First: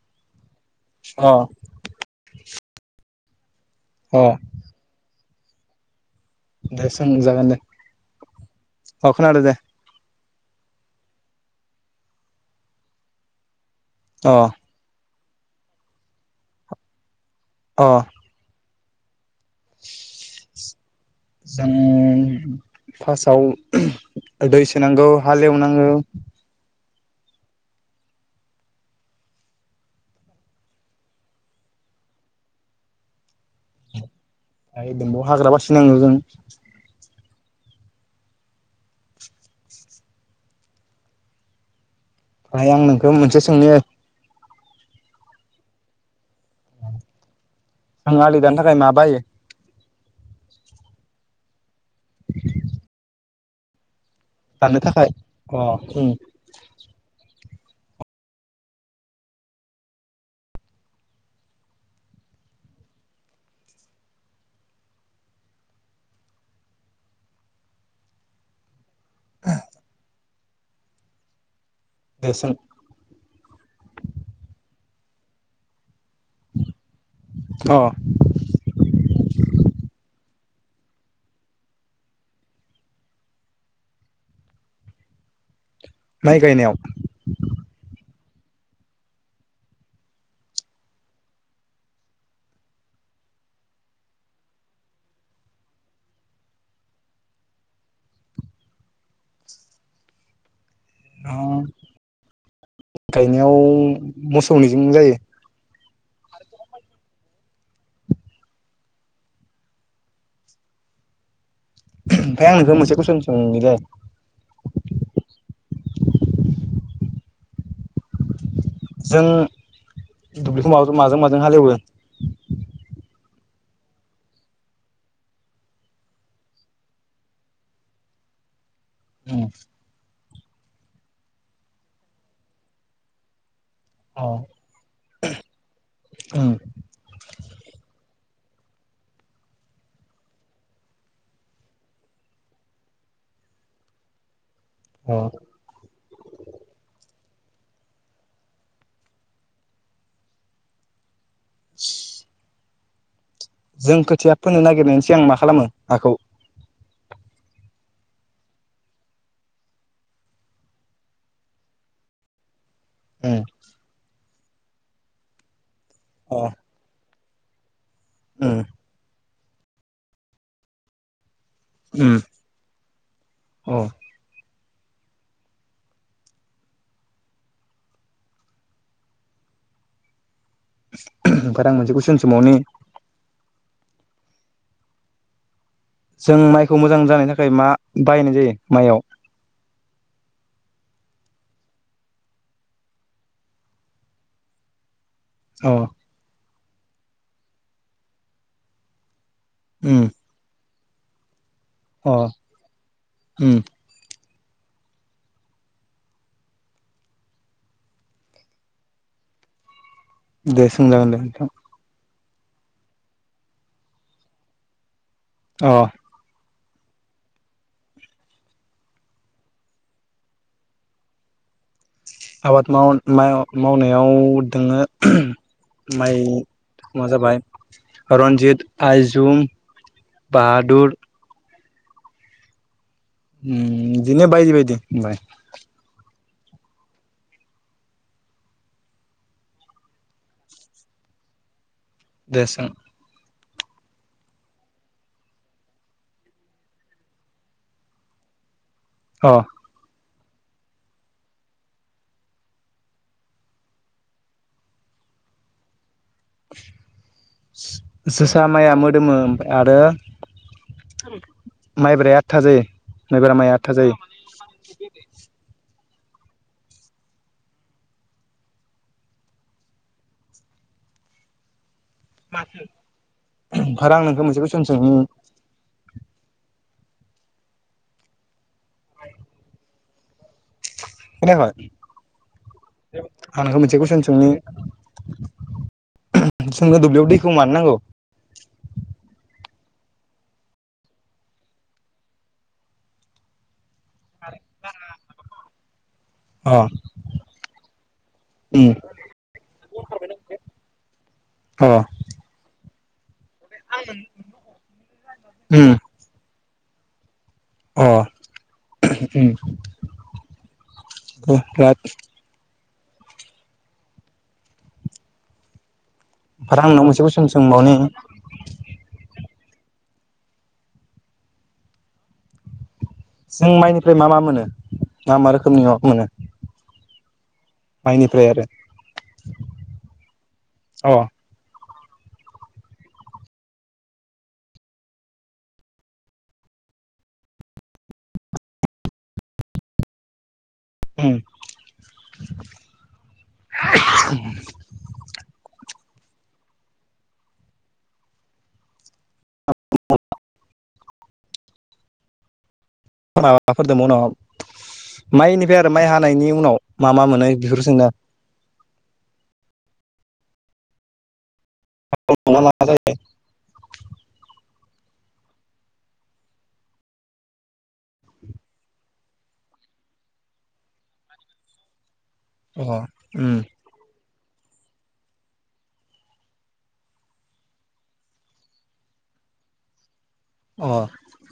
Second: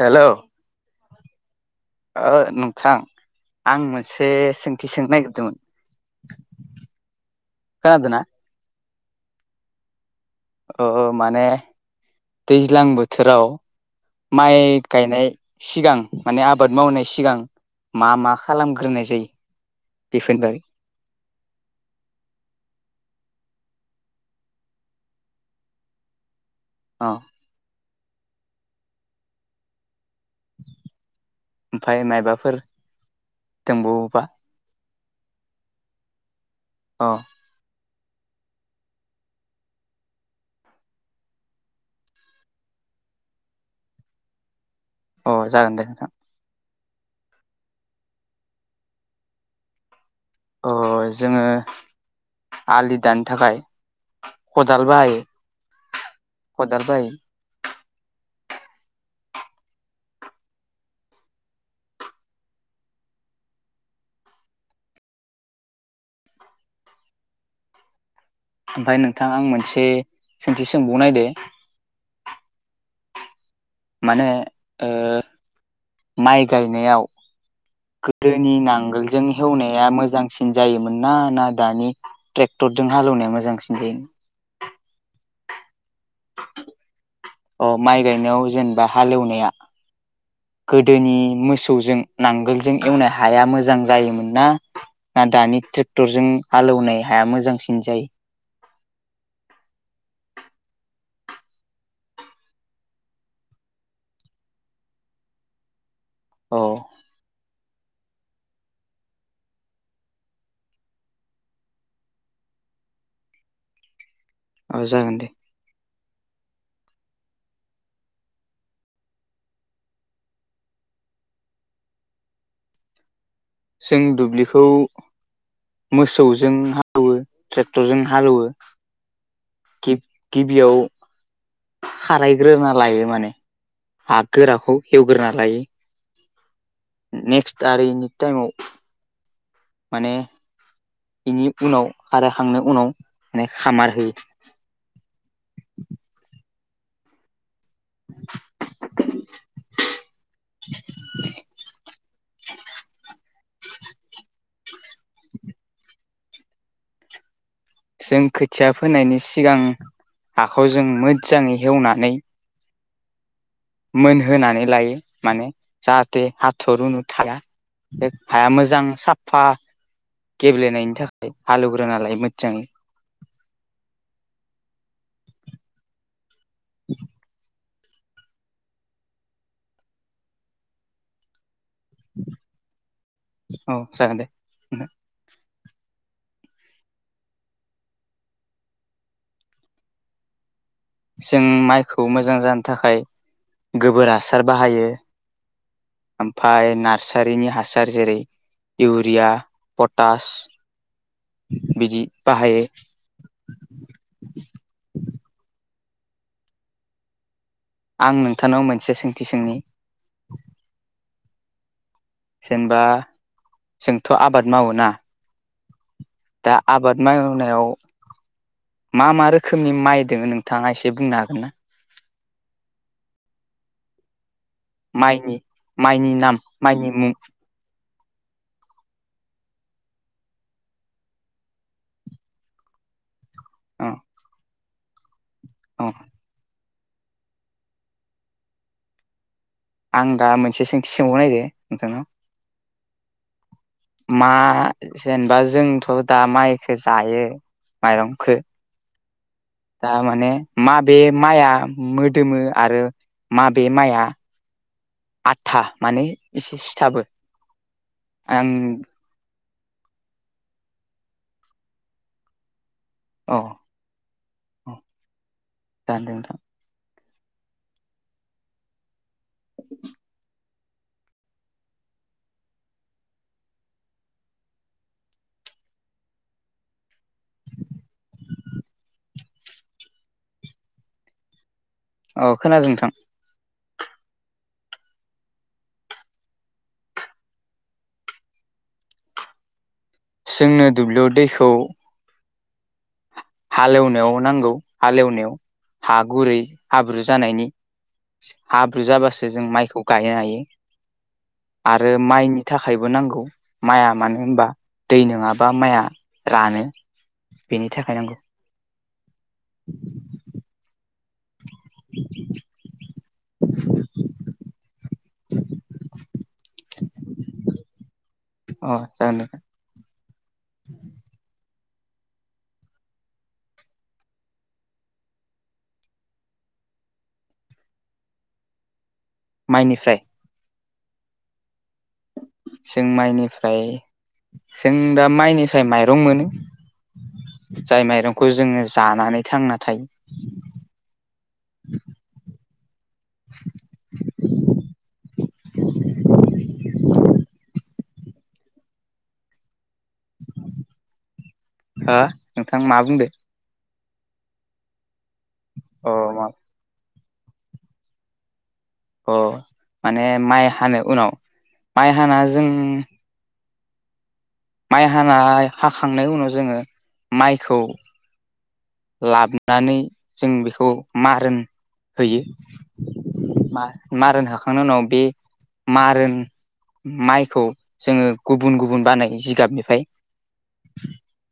हेल' ओ अ नोंथां आं अ मोनसे सोंथि सोंनो नागिरदोंमोन। दे सोंजागोन दे खोनादोंना अ खोनादों दे औ माने दैज्लां बोथोराव अ माइ गायनाय सिगां माने आबाद मावनाय सिगां अ मा मा खालामगोन। होग्रोनाय जायो बेफोरनि बागै जों फार्स्टआव दै सोनांगौ हालेवनांगौ औ ओमफ्राय मायबाफोर दंबावोबा। दायो दोंबावो हाग्रा बासिनांगौ जों औ आं नोंखौ मोनसे सोंनो अ जागोन दे नोंथां आं आलि दानो थाखाय मा बाहायो अ जोङो आलि दाननो थाखाय दाननो खदाल थाखाय बाहायो अ उम खदाल बाहायो ओमफ्राय नोंथां आं मोनसे सोंथि सोंबाव नायदो? दे सों माने ओ माइ गायनायाव अ गोदोनि नांगोलजों हेवनाया मोजां मोजांसिन जायोमोन ना ना दानि ट्रेक्टरजों हालेवनाया मोजांसिन जायो? माइ गायनायाव अ माइ गायनायाव जेनेबा हालेवनाया गोदोनि मोसौजों नांगोलजों एवनाय हाया मोजां जायोमोन ना ना दानि ट्रेक्टरजों हालौनाय हाया मोजांसिन जायो? [unintelligible] ओ गायनायाव मोसौनिजों जायो औ ओमफ्राय आं नोंखौ मोनसे कुइसन सोंनि दै औ जागोन दे जों दुब्लिखौ माबोरै माजों माजों हालेवो जों दुब्लिखौ मोसौजों हालौवो ट्रेक्टरजों हालौवो औ गिबियाव खारायग्रोना लायो माने हा अ गोराखौ हेवग्रोना लायो उम नेक्स्ट आरो टाइमाव माने बेनि उनाव आरो हांनो उनाव माने खामार होयो औ [unintelligible] [unintelligible] [unintelligible] फोननो नागिरनायसै आं मा खालामो हाखौ जों खोथिया फोनायनि सिगां हाखौ जों मोजाङै हेवनानै उम होनानै लायो माने जाहाथे अ हाथ' रुनु थाया बे हाया उम मोजां साफ फा गेब्लेनायनि थाखाय हालेवग्रा नालाय उम मोजां औ [unintelligible] ओफ्राय आं मोनसे कुइसन सोंबावनि? औ जागोन दे जों माइखौ मोजां जानायनि थाखाय मा बाहायनाय जायो माइयाव जों माइखौ मोजां जानो थाखाय गोबोर हासार बाहायो औ ओमफाय नार्सारिनि हासार जेरै इउरिया उम पटास बिदि अ बाहायो उम आं नोंथांनाव मोनसे सोंथि सोंनि? दे सोंजागोन दे नोंथां जेनेबा जोंथ' आबाद मावो ना औ दा आबाद मावनायाव मा मा रोखोमनि माइ दङ नोंथाङा एसे बुंनो हागोन ना आबाद माव मा मावनायाव। दोङो माइनि माइनि माइ नाम माइनि मुङा मुं जाबाय। रनजित आइजुम बाहादुर। उम औ बिदिनो बायदि बायदि । औ आं दा मोनसे सोंथि सोंबाव नायदों। दे सों। मा जेनेबा जोंथ' दा माइखो जायो। माइरंखो। औ। थार माने माबे माइआ मोदोमो आरो माबे माइआ। आथा माने। एसे सिथाबो जोसा आं माइया मोदोमो। आरो माइब्राया आथा जायो। माइब्रा औ माया आथा जायो। औ [unintelligible] [inaudible] ओमफ्राय आं नोंखौ मोनसे कुइसन सोंनि। [inaudible] खोनायाखै। अ खोनादो नोंथां। आं नोंखौ मोनसे कुइसन सोंनि। जोंनो दुब्लियाव दैखौ मानो नांगौ। जोंनो दुब्लियाव दैखौ हालेवनायाव नांगौ हालेवनायाव हा गुरै अ हाब्रु जानायनि। उम हाब्रु जाबासो जों माइखौ गायनो हायो अ आरो माइनि थाखाय [unintelligible] बो नांगौ माइआ मानो होनबा दै नङाबा उम माइआ रानो। बेनि अ थाखाय नांगौ। उम। [inaudible] आरो आं नोनाव मोनसे कुइसन सोंबावनि अ । [inaudible] जों माइनिफ्राय मा मा मोनो मा मा रोखोमनियाव मोनो। मायनिफ्राय आरो माइनिफ्राय अ। जों माइनिफ्राय जों दा माइनिफ्राय माइरं मोनो। जाय माइरंखौ जोङो जानानै थांना थायो। उम। [inaudible] [unintelligible] हो नोंथां मा बुंदो। [unintelligible] माइनिफ्राय आरो माइ अ मा हानायनि उनाव मा मा मोनो बेफोरखो सोंदो आं। अ माने माइ हानो उनाव माइ हाना आं मा मा जों जायो माइ हानाय हाखांनायनि उनाव जोङो माइखौ लाबोनानै जों बेखौ मारोन होयो अ उम मारोन होखांनायनि उनाव बे मारोन माइखौ जोङो गुबुन गुबुन बानाय जिगाबनिफ्राय अ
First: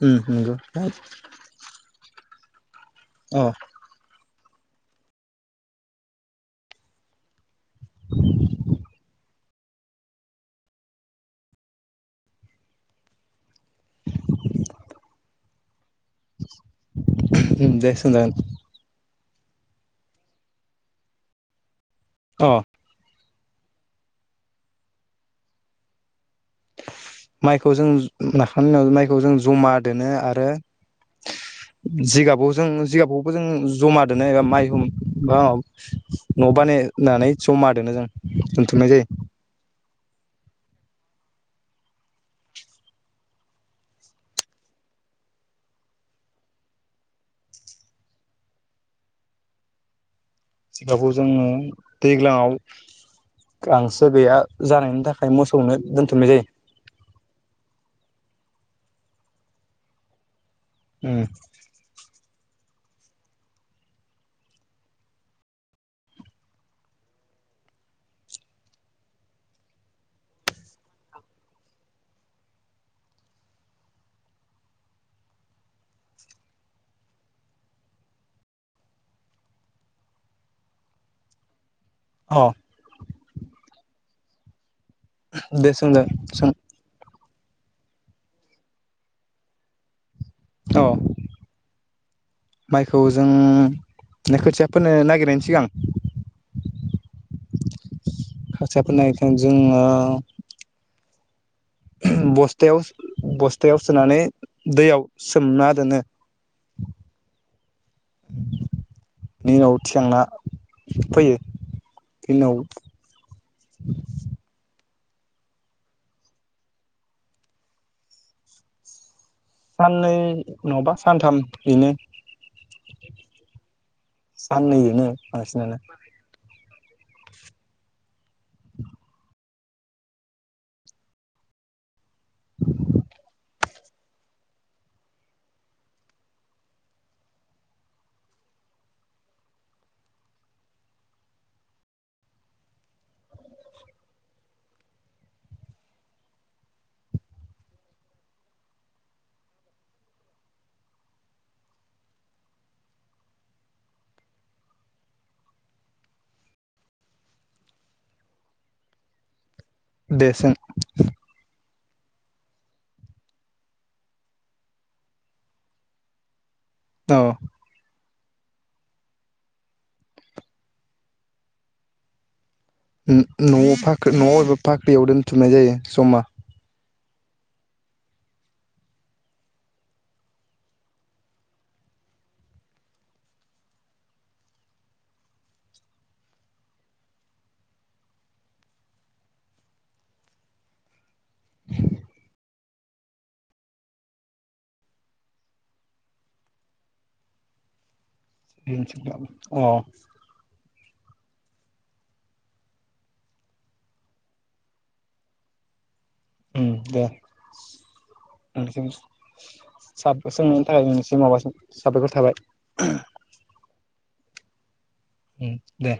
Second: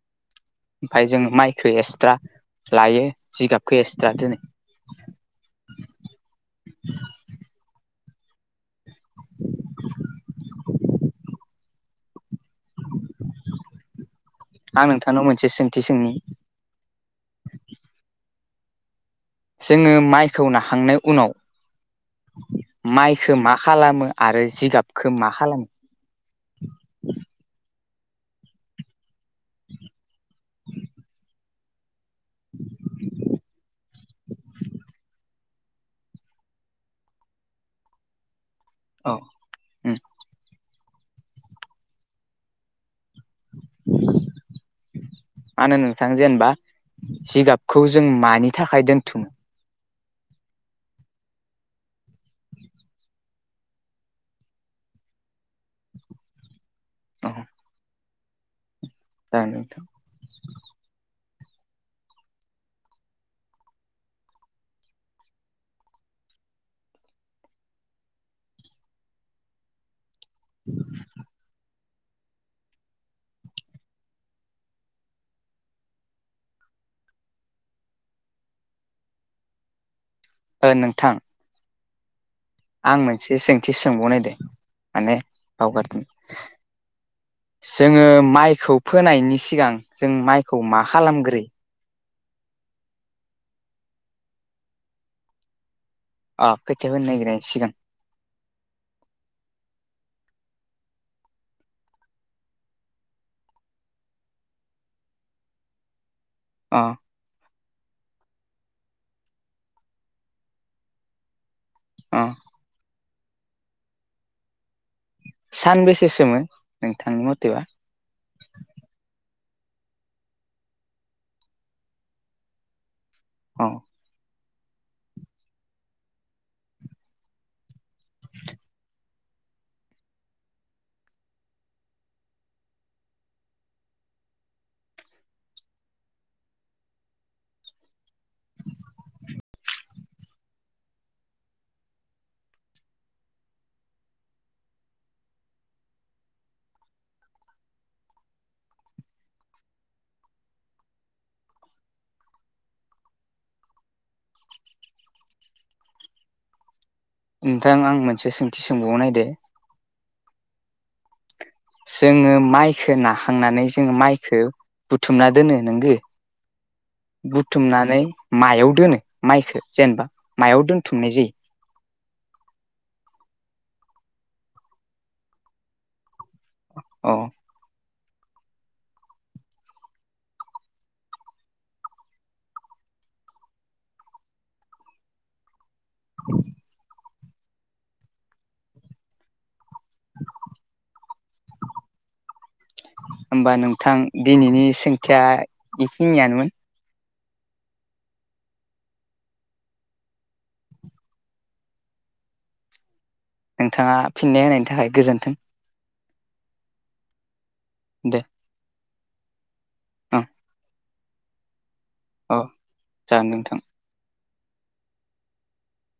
उम नंगौ। ओमफ्राय जों माइखौ एक्सट्रा लायो अ जिगाबखो एस्ट्रा दोनो। [inaudible] [inaudible] [inaudible] आं नोंथांनाव मोनसे सोंथि सोंनि। [unintelligible] जोङो माइखौ नाहांनाय उनाव अ माइ खो मा खालामो आरो जिगाबखौ मा खालामो। माइखौ जों नाखांनायनि उनाव माइखौ जों जमा दोनो आरो। [inaudible] जिगाबाव जों जिगाबावबो जों जमा दोनो एबा माइहुम बाव न' बानायनानै जमा दोनो जों दोनथुमनाय जायो। उम। [inaudible] मानो नोंथां जेनेबा जिगाबखौ जों मानि थाखाय दोनथुमनो। जिगाबाव जोङो दैलाङाव। गांसो गैया जानायनि थाखाय मोसौनो दोनथुमनाय जायो। औ। ओं नोंथां उम। [inaudible] ओ नोंथां। अ। आं मोनसे सोंथि सोंबावनाय दे माने दे सोंदो बावगारदों। सों जोङो माइखौ फोनायनि सिगां जों माइखौ मा अ खालामग्रो? माइखौ जों खोथिया फोनो नागिरनायनि सिगां अ खोथिया फोनो नागिरनायनि सिगां खोथिया फोनायजों जोङो बस्थायाव बस्थायाव सोनानै दैयाव सोमना दोनो। अ। नि उनाव थिखांना फैयो। अ बिनाव सानबेसे सोमो नोंथांनि मथेबा। साननै नङाबा सानथाम बेनो। औ। साननैजों बांसिनानो। [inaudible] नोंथां आं मोनसे सोंथि सोंबावाव नायदो। दे सों। जोङो माइखौ नाखांनानै जोङो माइखौ। बुथुमना दोनो नोंगो औ बुथुमनानै मायाव दोनो माइखौ जेनेबा मायाव दोनथुमनाय जायो। न'आव फाख्रि न'आव बबेबा फाख्रियाव दोनथुमनाय जायो जमा। औ। [inaudible] [inaudible] होमबा नोंथां दिनैनि सोंथिया एखिनियानोमोन। औ। नोंथाङा फिननाय होनायनि थाखाय गोजोन्थों। ओम दे दे [unintelligible] ओं साबायखर अ थाबाय। जागोन नोंथां ओम दे।